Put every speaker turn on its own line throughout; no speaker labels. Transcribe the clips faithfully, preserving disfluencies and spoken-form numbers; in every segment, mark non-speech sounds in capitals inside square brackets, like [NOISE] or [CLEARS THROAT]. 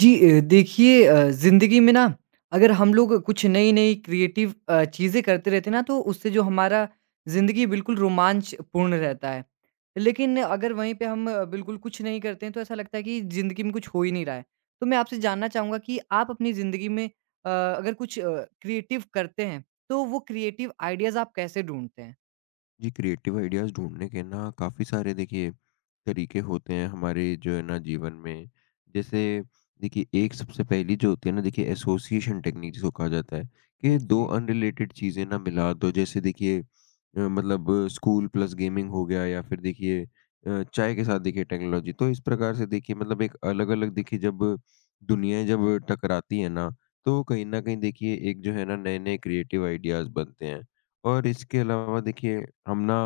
जी अ, देखिए अ, ज़िंदगी में ना अगर हम लोग कुछ नई-नई क्रिएटिव अ, चीज़ें करते रहते हैं ना तो उससे जो हमारा ज़िंदगी बिल्कुल रोमांचपूर्ण रहता है। लेकिन अगर वहीं पे हम अ, बिल्कुल कुछ नहीं करते हैं तो ऐसा लगता है कि ज़िंदगी में कुछ हो ही नहीं रहा है। तो मैं आपसे जानना चाहूँगा कि आप अपनी ज़िंदगी में अ, अगर कुछ अ, क्रिएटिव करते हैं तो वो क्रिएटिव आइडियाज़ आप कैसे ढूँढते हैं?
जी, क्रिएटिव आइडियाज़ ढूँढने के ना काफ़ी सारे देखिए तरीके होते हैं हमारे जो है ना जीवन में। जैसे देखिए एक सबसे पहली जो होती है ना देखिए एसोसिएशन टेक्नीक जिसको कहा जाता है
हुँ,
कि दो
जी।
अनरिलेटेड चीज़ें ना मिला दो। जैसे देखिए अ, मतलब स्कूल प्लस गेमिंग हो गया या फिर देखिए अ, चाय के साथ देखिए टेक्नोलॉजी। तो इस प्रकार से देखिए मतलब एक अलग-अलग देखिए जब दुनियाएँ जब टकराती हैं ना, तो कहीं न कहीं देखिए एक जो है ना नए-नए क्रिएटिव आइडियाज़ बनते हैं। और इसके अलावा देखिए हम ना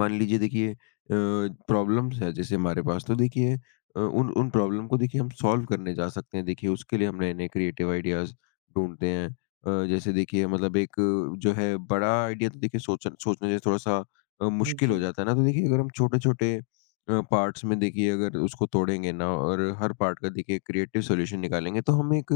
मान लीजिए देखिए प्रॉब्लम्स है जैसे हमारे पास, तो देखिए अ, उन उन प्रॉब्लम को देखिए हम सॉल्व करने जा सकते हैं। देखिए उसके लिए हम नए नए क्रिएटिव आइडियाज ढूंढते हैं। अ, जैसे देखिए मतलब एक अ, जो है बड़ा आइडिया, तो देखिए सोचना सोचने से थोड़ा सा अ, मुश्किल
जी।
हो जाता है ना, तो देखिए अगर हम छोटे छोटे पार्ट्स में देखिए अगर उसको तोड़ेंगे ना और हर पार्ट का देखिए क्रिएटिव सॉल्यूशन निकालेंगे, तो हम एक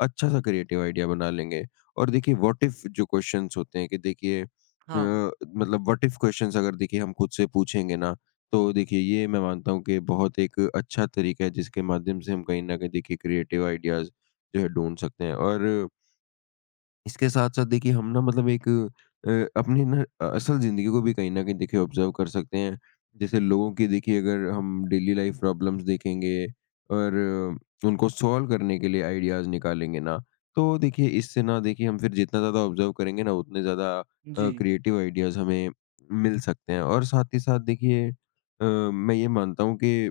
अच्छा सा क्रिएटिव आइडिया बना लेंगे। और देखिए व्हाट इफ जो क्वेश्चंस होते हैं कि देखिए
हाँ।
अ, मतलब व्हाट इफ क्वेश्चंस अगर देखिए हम खुद से पूछेंगे ना, तो देखिए ये मैं मानता हूँ कि बहुत एक अच्छा तरीका है जिसके माध्यम से हम कहीं न कहीं देखिए क्रिएटिव आइडियाज़ जो है ढूँढ सकते हैं। और इसके साथ-साथ देखिए हम ना मतलब एक अ, अपनी ना अ, असल ज़िंदगी को भी कहीं न कहीं देखिए ऑब्ज़र्व कर सकते हैं। जैसे लोगों की देखिए अगर हम डेली लाइफ़ प्रॉब्लम्स देखेंगे और अ, उनको सॉल्व करने के लिए आइडियाज़ निकालेंगे ना, तो देखिए इससे ना देखिए हम फिर जितना ज़्यादा ऑब्ज़र्व करेंगे ना, उतने ज़्यादा अ,
जी।
क्रिएटिव आइडियाज़ हमें मिल सकते हैं। और साथ ही साथ देखिए अ, मैं ये मानता हूँ कि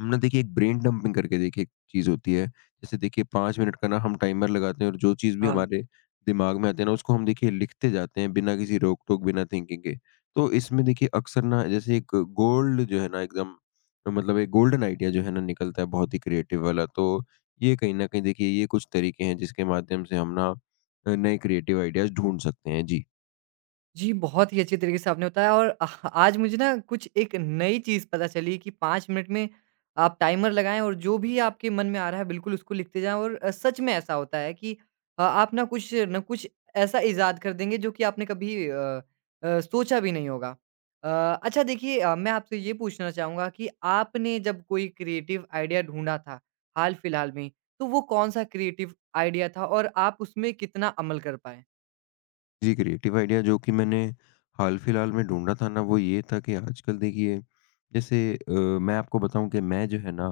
हमने देखिए एक ब्रेन डंपिंग करके देखिए एक चीज़ होती है। जैसे देखिए पाँच मिनट का ना हम टाइमर लगाते हैं और जो चीज़ भी
हाँ।
हमारे दिमाग में आती है ना, उसको हम देखिए लिखते जाते हैं, बिना किसी रोक-टोक, बिना थिंकिंग के। तो इसमें देखिए अक्सर ना जैसे एक गोल्ड जो है ना एकदम मतलब एक गोल्डन आइडिया जो है ना निकलता है, बहुत ही क्रिएटिव वाला। तो ये कहीं न कहीं देखिए ये कुछ तरीके हैं जिसके माध्यम से हम ना अ, नए क्रिएटिव आइडियाज़ ढूँढ सकते हैं। जी।
जी, बहुत ही अच्छी तरीके से आपने बताया और अह, आज मुझे ना कुछ एक नई चीज़ पता चली कि पाँच मिनट में आप टाइमर लगाएँ और जो भी आपके मन में आ रहा है बिल्कुल उसको लिखते जाएँ और अ, सच में ऐसा होता है कि अ, आप ना कुछ न कुछ ऐसा ईज़ाद कर देंगे जो कि आपने कभी अ अ, सोचा भी नहीं होगा। अ, अच्छा देखिए अ, मैं आपसे ये पूछना चाहूँगा कि आपने जब कोई क्रिएटिव आइडिया ढूँढा था, हाल-फिलहाल में, तो वो कौन-सा क्रिएटिव आइडिया था और आप उसमें कितना अमल कर पाए?
जी, क्रिएटिव आइडिया जो कि मैंने हाल-फिलहाल में ढूँढा था ना, वो ये था कि आजकल देखिए जैसे अ, मैं आपको बताऊँ कि मैं जो है ना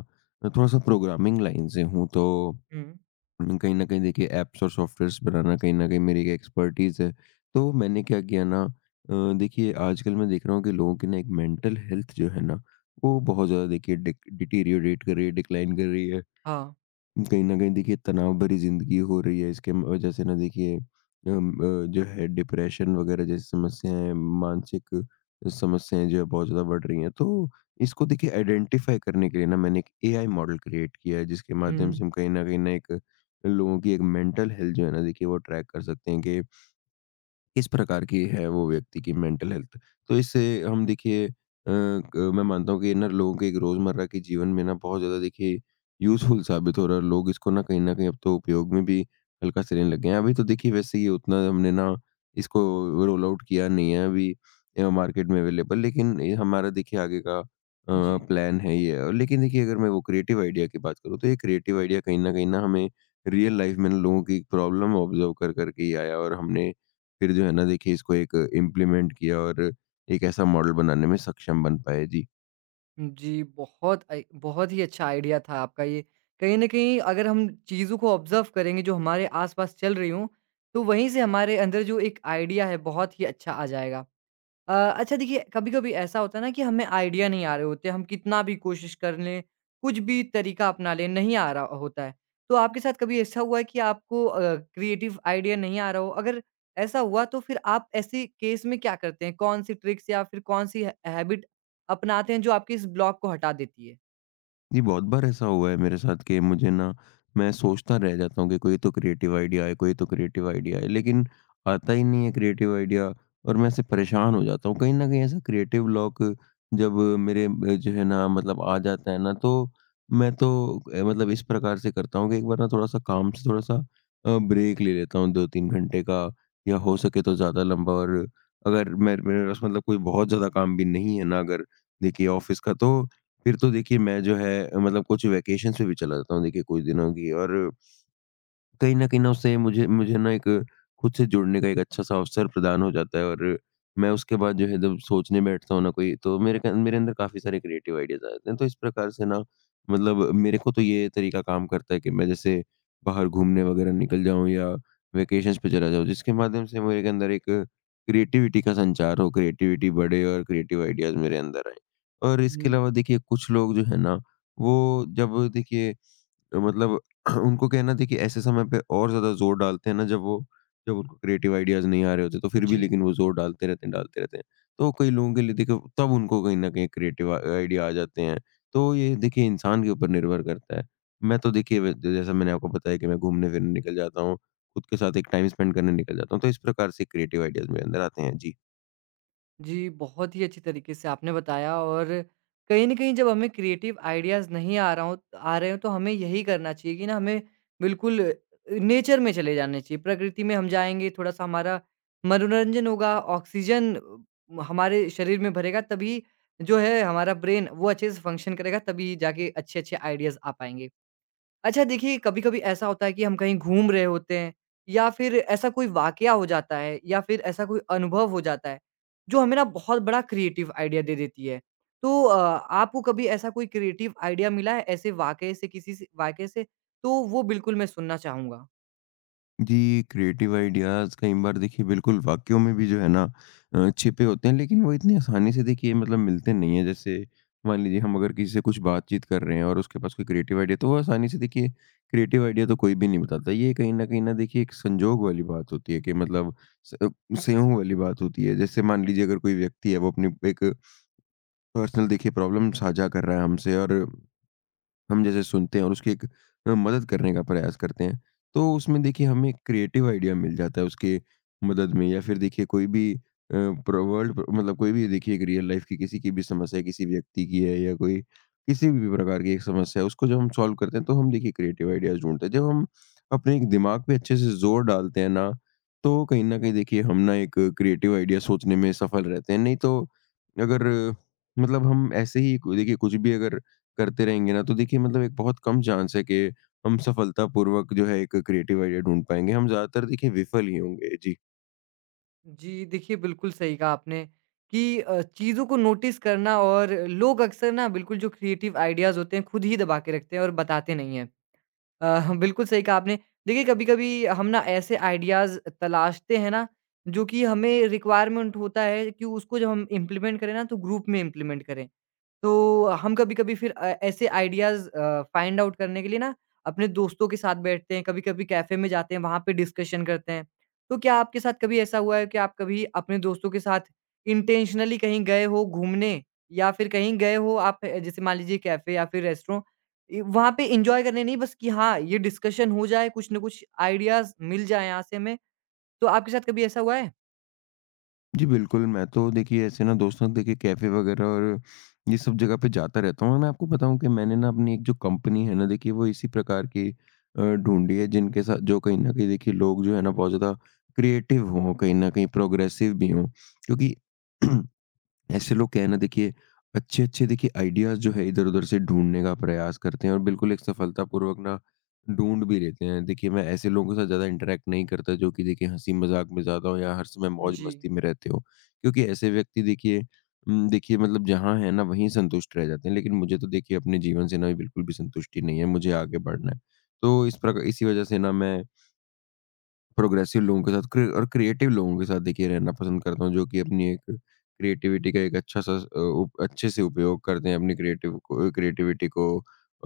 अ, थोड़ा-सा प्रोग्रामिंग लाइन से हूँ, तो
हुँ।
कहीं न कहीं देखिए ऐप्स और सॉफ्टवेयर्स बनाना कहीं न कहीं मेरी एक एक्सपर्टीज़ है। तो मैंने क्या किया ना, अ, देखिए आजकल मैं देख रहा हूँ कि लोगों की ना एक मेंटल हेल्थ जो है ना, वो बहुत ज़्यादा देखिए डिक डिटेरियोरेट कर रही है, डिक्लाइन कर रही है।
हाँ।
कहीं न कहीं देखिए तनाव भरी ज़िंदगी हो रही है, इसके म वजह से ना देखिए अम, अ, जो है डिप्रेशन वगैरह जैसी समस्याएँ, मानसिक समस्याएँ जो है बहुत ज़्यादा बढ़ रही हैं। तो इसको देखिए आइडेंटिफ़ाई करने के लिए ना मैंने एक एआई मॉडल क्रिएट किया है जिसके माध्यम से हम कहीं न कहीं ना एक लोगों की एक मेंटल हेल्थ जो है ना देखिए वो ट्रैक कर सकते हैं कि किस प्रकार की है वो व्यक्ति की मेंटल हेल्थ। तो इससे हम देखिए अ, क- मैं मानता हूँ कि ये ना लोगों के एक रोजमर्रा के जीवन में ना बहुत ज्यादा देखिए यूजफुल साबित हो रहा है। लोग इसको ना कहीं ना कहीं अब तो उपयोग में भी हल्का से लेने लग गए हैं। अभी तो देखिए वैसे ये उतना हमने ना इसको रोल आउट किया नहीं है, अभी मार्केट में अवेलेबल, लेकिन ये हमारा देखिए आगे का
जी।
प्लान है ये। और लेकिन देखिए अगर मैं वो क्रिएटिव आइडिया की बात करूँ, तो ये क्रिएटिव आइडिया कहीं ना कहीं ना हमें रियल लाइफ में ना लोगों की प्रॉब्लम ऑब्जर्व कर करके ही आया, और हमने फिर जो है ना देखिए इसको एक इम्प्लीमेंट किया और एक ऐसा मॉडल बनाने में सक्षम बन पाए। जी।
जी, बहुत अ, बहुत ही अच्छा आइडिया था आपका ये। कहीं न कहीं अगर हम चीज़ों को ऑब्ज़र्व करेंगे जो हमारे आस-पास चल रही हों, तो वहीं से हमारे अंदर जो एक आइडिया है बहुत ही अच्छा आ जाएगा। अ, अच्छा देखिए कभी-कभी ऐसा होता है ना कि हमें आइडिया नहीं आ रहे होते, हम कितना भी कोशिश कर लें, कुछ भी तरीका अपना लें, नहीं आ रहा होता है। तो आपके साथ कभी ऐसा हुआ है कि आपको अ, क्रिएटिव आइडिया नहीं आ रहा हो? अगर ऐसा हुआ तो फिर आप ऐसे केस में क्या करते हैं? कौन-सी ट्रिक्स या फिर कौन-सी है हैबिट अपनाते हैं जो आपके इस ब्लॉक को हटा देती है?
जी, बहुत बार ऐसा हुआ है मेरे साथ कि मुझे ना मैं सोचता रह जाता हूँ कि कोई तो क्रिएटिव आइडिया आए, कोई तो क्रिएटिव आइडिया आए, लेकिन आता ही नहीं है क्रिएटिव आइडिया, और मैं इससे परेशान हो जाता हूँ। कहीं न कहीं ऐसा क्रिएटिव ब्लॉक जब मेरे अ, जो है ना मतलब आ जाता है ना, तो मैं तो अ, मतलब इस प्रकार से करता हूँ कि एक बार ना थोड़ा-सा काम से थोड़ा-सा अ, ब्रेक ले लेता हूँ, दो तीन घंटे का, या हो सके तो ज़्यादा लंबा। और अगर मैं मेरे पास मतलब कोई बहुत ज़्यादा काम भी नहीं है ना अगर देखिए ऑफ़िस का, तो फिर तो देखिए मैं जो है मतलब कुछ वैकेशंस पे भी चला जाता हूँ, देखिए कुछ दिनों की। और कहीं न कहीं ना उससे मुझे मुझे ना एक खुद से जुड़ने का एक अच्छा-सा अवसर प्रदान हो जाता है। और मैं उसके बाद जो है जब सोचने बैठता हूँ ना, कोई तो मेरे क मेरे अंदर काफ़ी सारे क्रिएटिव आइडियाज़ आ जाते हैं। तो इस प्रकार से ना मतलब मेरे को तो ये तरीका काम करता है कि मैं जैसे बाहर घूमने वगैरह निकल जाऊँ या वेकेशंस पे चला जाऊँ, जिसके माध्यम से मेरे के अंदर एक क्रिएटिविटी का संचार हो, क्रिएटिविटी बढ़े और क्रिएटिव आइडियाज़ मेरे अंदर आएँ। और इसके
हुँ,
अलावा देखिए कुछ लोग जो है ना वो जब देखिए मतलब [CLEARS THROAT] उनको क्या है ना देखिए ऐसे समय पे और ज़्यादा ज़ोर डालते हैं ना, जब वो जब उनको क्रिएटिव आइडियाज़ नहीं आ रहे होते, तो फिर भी
जी।
लेकिन वो ज़ोर डालते रहते हैं, डालते रहते हैं। तो कई लोगों के लिए देखिए तब उनको कहीं न कहीं क्रिएटिव आ आइडिया आ जाते हैं। तो ये देखिए इंसान के ऊपर निर्भर करता है। मैं तो देखिए व जैसा मैंने आपको बताया कि मैं घूमने-फिरने निकल जाता हूँ, खुद के साथ एक टाइम स्पेंड करने निकल जाता हूँ। तो इस प्रकार से क्रिएटिव आइडियाज़ मेरे अंदर आते हैं। जी।
जी, बहुत ही अच्छी तरीके से आपने बताया और कहीं न कहीं जब हमें क्रिएटिव आइडियाज़ नहीं आ रहा हो आ रहे हों तो हमें यही करना चाहिए कि ना हमें बिल्कुल अ, नेचर में चले जाने चाहिए। प्रकृति में हम जाएँगे, थोड़ा-सा हमारा मनोरंजन होगा, ऑक्सीजन अ, हमारे शरीर में भरेगा तभी जो है हमारा ब्रेन वो अच्छे से फ़ंक्शन करेगा तभी जाके अच्छे-अच्छे आइडियाज़ आ पाएँगे। अच्छा देखिए, कभी-कभी ऐसा होता है कि हम कहीं घूम रहे होते हैं या फिर ऐसा कोई वाक़या हो जाता है या फिर ऐसा कोई अनुभव हो जाता है, जो हमें ना बहुत बड़ा क्रिएटिव आइडिया दे देती है। तो अ, आपको कभी ऐसा कोई क्रिएटिव आइडिया मिला है ऐसे वाक़ये से किसी से वाक़ये से? तो वो बिल्कुल मैं सुनना चाहूँगा।
जी, क्रिएटिव आइडियाज़ कई बार देखिए बिल्कुल वाक्यों में भी जो है ना अ, छिपे होते हैं, लेकिन वो इतनी आसानी से देखिए मतलब मिलते नहीं हैं। जैसे मान लीजिए हम अगर किसी से कुछ बातचीत कर रहे हैं और उसके पास कोई क्रिएटिव आइडिया, तो वो आसानी से देखिए क्रिएटिव आइडिया तो कोई भी नहीं बताता। ये कहीं न कहीं ना देखिए एक संजोग वाली बात होती है कि मतलब स अ, सेंहुं वाली बात होती है। जैसे मान लीजिए अगर कोई व्यक्ति है वो अपनी एक पर्सनल देखिए प्रॉब्लम साझा कर रहा है हमसे, और हम जैसे सुनते हैं और उसकी एक अ, मदद करने का प्रयास करते हैं, तो उसमें देखिए हमें क्रिएटिव आइडिया मिल जाता है उसके मदद में। या फिर देखिए कोई भी अ, प्र वर्ल्ड प्र मतलब कोई भी देखिए एक रियल लाइफ़ की किसी की भी समस्या है, किसी व्यक्ति की है या कोई किसी भी प्रकार की एक समस्या है, उसको जब हम सॉल्व करते हैं, तो हम देखिए क्रिएटिव आइडियाज़ ढूँढते हैं। जब हम अपने एक दिमाग पे अच्छे से ज़ोर डालते हैं ना, तो कहीं न कहीं देखिए हम ना एक क्रिएटिव आइडिया सोचने में सफल रहते हैं। नहीं तो अगर मतलब हम ऐसे ही को- देखिए कुछ भी अगर करते रहेंगे ना, तो देखिए मतलब एक बहुत कम चांस है कि हम सफलतापूर्वक जो है एक क्रिएटिव आइडिया ढूंढ पाएँगे। हम ज़्यादातर देखिए विफल ही होंगे। जी।
जी, देखिए बिल्कुल सही कहा आपने कि अ, चीज़ों को नोटिस करना और लोग अक्सर ना बिल्कुल जो क्रिएटिव आइडियाज़ होते हैं खुद ही दबा के रखते हैं और बताते नहीं हैं। अ, बिल्कुल सही कहा आपने। देखिए, कभी-कभी हम ना ऐसे आइडियाज़ तलाशते हैं ना, जो कि हमें रिक्वायरमेंट होता है कि उसको जब हम इम्प्लीमेंट करें ना, तो ग्रुप में इम्प्लीमेंट करें। तो हम कभी-कभी फिर अ, ऐसे आइडियाज़ अ, फाइंड आउट करने के लिए ना अपने दोस्तों के साथ बैठते हैं, कभी-कभी कैफ़े में जाते हैं, वहाँ पे डिस्कशन करते हैं। तो क्या आपके साथ कभी ऐसा हुआ है कि आप कभी अपने दोस्तों के साथ इंटेंशनली कहीं गए हो घूमने या फिर कहीं गए हो आप अ, जैसे मान लीजिए कैफ़े या फिर रेस्टोरेंट इ वहाँ पे एन्जॉय करने नहीं बस कि हाँ, ये डिस्कशन हो जाए, कुछ ना कुछ आइडियाज़ मिल जाएँ यहाँ से हमें। तो आपके साथ कभी ऐसा हुआ है?
जी बिल्कुल, मैं तो देखिए ऐसे ना दोस्तों देखिए कैफ़े वगैरह और ये सब जगह पे जाता रहता हूँ, और मैं आपको बताऊँ कि मैंने ना अपनी एक जो कंपनी है ना देखिए वो इसी प्रकार की अ, ढूँढी है, जिनके साथ जो कहीं न कहीं देखिए लोग जो है ना बहुत ज़्यादा क्रिएटिव हों, कहीं न कहीं प्रोग्रेसिव भी हों। क्योंकि [CLEARS THROAT] ऐसे लोग क्या है ना, देखिए अच्छे-अच्छे देखिए आइडियाज़ जो है इधर-उधर से ढूँढने का प्रयास करते हैं और बिल्कुल एक सफलतापूर्वक ना ढूँढ भी लेते हैं। देखिए मैं ऐसे लोगों के साथ ज़्यादा इंटरैक्ट नहीं करता जो कि देखिए हँसी-मज़ाक में ज़्यादा हो या हर समय
जी।
मौज-मस्ती में रहते हो। क्योंकि ऐसे व्यक्ति देखिए उम, देखिए मतलब जहाँ हैं ना वहीं संतुष्ट रह जाते हैं। लेकिन मुझे तो देखिए अपने जीवन से ना बिल्कुल भी संतुष्टि नहीं है, मुझे आगे बढ़ना है। तो इस प्रका इसी वज़ह से ना मैं प्रोग्रेसिव लोगों के साथ क्रि और क्रिएटिव लोगों के साथ देखिए रहना पसंद करता हूँ, जो कि अपनी एक क्रिएटिविटी का एक अच्छा-सा अ, उप अच्छे से उपयोग करते हैं अपनी क्रिएटिव को क्रिएटिविटी को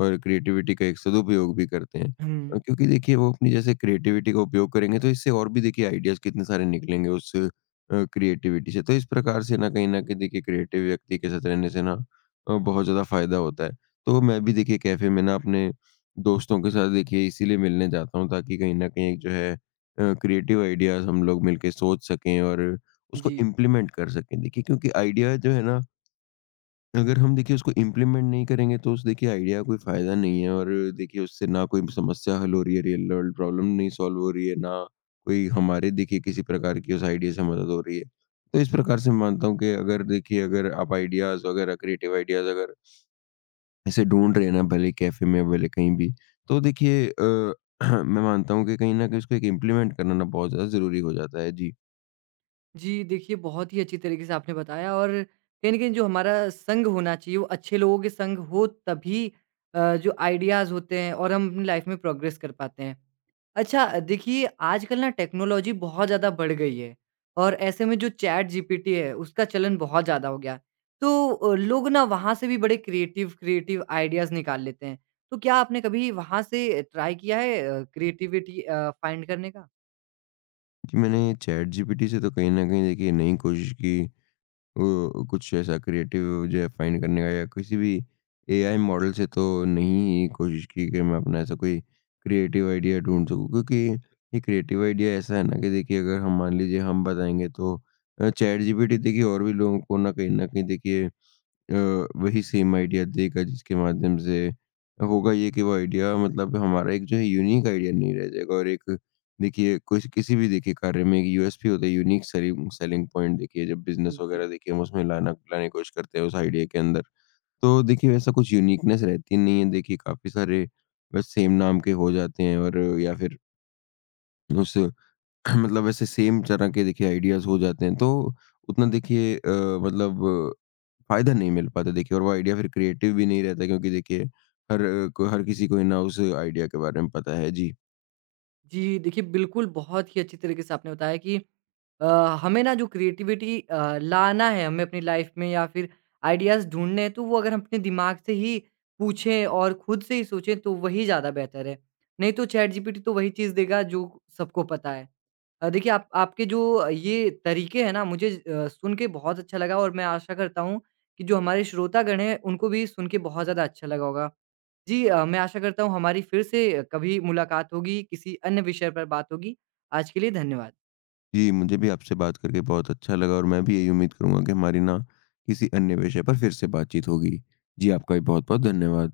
और क्रिएटिविटी का एक सदुपयोग भी करते हैं।
हुँ,
अ, क्योंकि देखिए वो अपनी जैसे क्रिएटिविटी का उपयोग करेंगे, तो इससे और भी देखिए आइडियाज़ कितने सारे निकलेंगे उस अ, क्रिएटिविटी से। तो इस प्रकार से ना कहीं न कहीं देखिए क्रिएटिव व्यक्ति के साथ रहने से ना अ, बहुत ज़्यादा फ़ायदा होता है। तो मैं भी देखिए कैफ़े में ना अपने दोस्तों के साथ देखिए इसीलिए मिलने जाता हूँ, ताकि कहीं न कहीं एक जो है क्रिएटिव आइडियाज हम लोग मिलके सोच सकें और उसको
जी।
इम्प्लीमेंट कर सकें। देखिए क्योंकि आइडिया जो है ना, अगर हम देखिए उसको इम्प्लीमेंट नहीं करेंगे, तो उस देखिए आइडिया कोई फायदा नहीं है, और देखिए उससे ना कोई समस्या हल हो रही है, रियल वर्ल्ड प्रॉब्लम नहीं सॉल्व हो रही है ना कोई हमारे देखिए किसी प्रकार की उस आइडिया से मदद हो रही है। तो इस प्रकार से मैं मानता हूँ कि अगर देखिए अगर आप आइडियाज वगैरह क्रिएटिव आइडियाज अगर इसे ढूँढ रहे हैं ना, भले कैफ़े में, भले कहीं भी, तो देखिए अ, [CLEARS THROAT] मैं मानता हूँ कि कहीं न कहीं उसको एक इम्प्लीमेंट करना ना बहुत ज़्यादा ज़रूरी हो जाता है। जी।
जी, देखिए बहुत ही अच्छी तरीके से आपने बताया और कहीं न कहीं जो हमारा संग होना चाहिए वो अच्छे लोगों के संग हो तभी अ, जो आइडियाज़ होते हैं और हम अपनी लाइफ़ में प्रोग्रेस कर पाते हैं। अच्छा देखिए आजकल ना टेक्नोलॉजी बहुत ज़्यादा बढ़ गई है और ऐसे में जो चैट जीपीटी है उसका चलन बहुत ज़्यादा हो गया। तो अ, लोग ना वहाँ से भी बड़े क्रिएटिव क्रिएटिव आइडियाज़ निकाल लेते हैं। तो क्या आपने कभी वहाँ से ट्राई किया है अ, क्रिएटिविटी अ, फाइंड करने का?
जी, मैंने चैटजीपीटी से तो कहीं न कहीं देखिए नई कोशिश की अ, कुछ ऐसा क्रिएटिव जो है फाइंड करने का, या किसी भी एआई मॉडल से तो नहीं कोशिश की कि मैं अपना ऐसा कोई क्रिएटिव आइडिया ढूँढ सकूँ। क्योंकि ये क्रिएटिव आइडिया ऐसा है ना कि देखिए अगर हम मान लीजिए हम बताएँगे, तो अ, चैटजीपीटी देखिए और भी लोगों को ना कहीं न कहीं देखिए अ, वही सेम आइडिया देगा, जिसके माध्यम से होगा ये कि वो आइडिया मतलब हमारा एक जो है यूनिक आइडिया नहीं रह जाएगा, और एक देखिए कुछ किसी भी देखिए कार्य में एक यूएसपी होता है, यूनिक सेलिंग सेलिंग पॉइंट, देखिए जब बिजनेस
जी।
वगैरह देखिए हम उसमें लाना लाने की कोशिश करते हैं उस आइडिया के अंदर। तो देखिए वैसा कुछ यूनिकनेस रहती नहीं है, देखिए काफी सारे बस सेम नाम के हो जाते हैं, और या फिर उस [CLEARS THROAT] मतलब ऐसे सेम तरह के देखिए आइडियाज़ हो जाते हैं, तो उतना देखिए अ, मतलब फ़ायदा नहीं मिल पाता देखिए, और वो आइडिया फिर क्रिएटिव भी नहीं रहता, क्योंकि देखिए हर अ, को हर किसी को ना उस आइडिया के बारे में पता है। जी।
जी, देखिए बिल्कुल, बहुत ही अच्छी तरीके से आपने बताया कि अ, हमें ना जो क्रिएटिविटी अ, लाना है हमें अपनी लाइफ में या फिर आइडियाज़ ढूँढने हैं, तो वो अगर हम अपने दिमाग से ही पूछें और खुद से ही सोचें तो वही ज़्यादा बेहतर है। नहीं तो चैट जीपीटी तो वही चीज़ देगा जो सबको पता है। अ, देखिए आप आपके जो ये तरीके हैं ना मुझे अ, सुन के बहुत अच्छा लगा और मैं आशा करता हूँ कि जो हमारे श्रोतागण हैं उनको भी सुन के बहुत ज़्यादा अच्छा लगा होगा। जी अ, मैं आशा करता हूँ हमारी फिर से कभी मुलाकात होगी, किसी अन्य विषय पर बात होगी। आज के लिए धन्यवाद।
जी, मुझे भी आपसे बात करके बहुत अच्छा लगा, और मैं भी यही उम्मीद करूँगा कि हमारी ना किसी अन्य विषय पर फिर से बातचीत होगी। जी, आपका भी बहुत-बहुत धन्यवाद।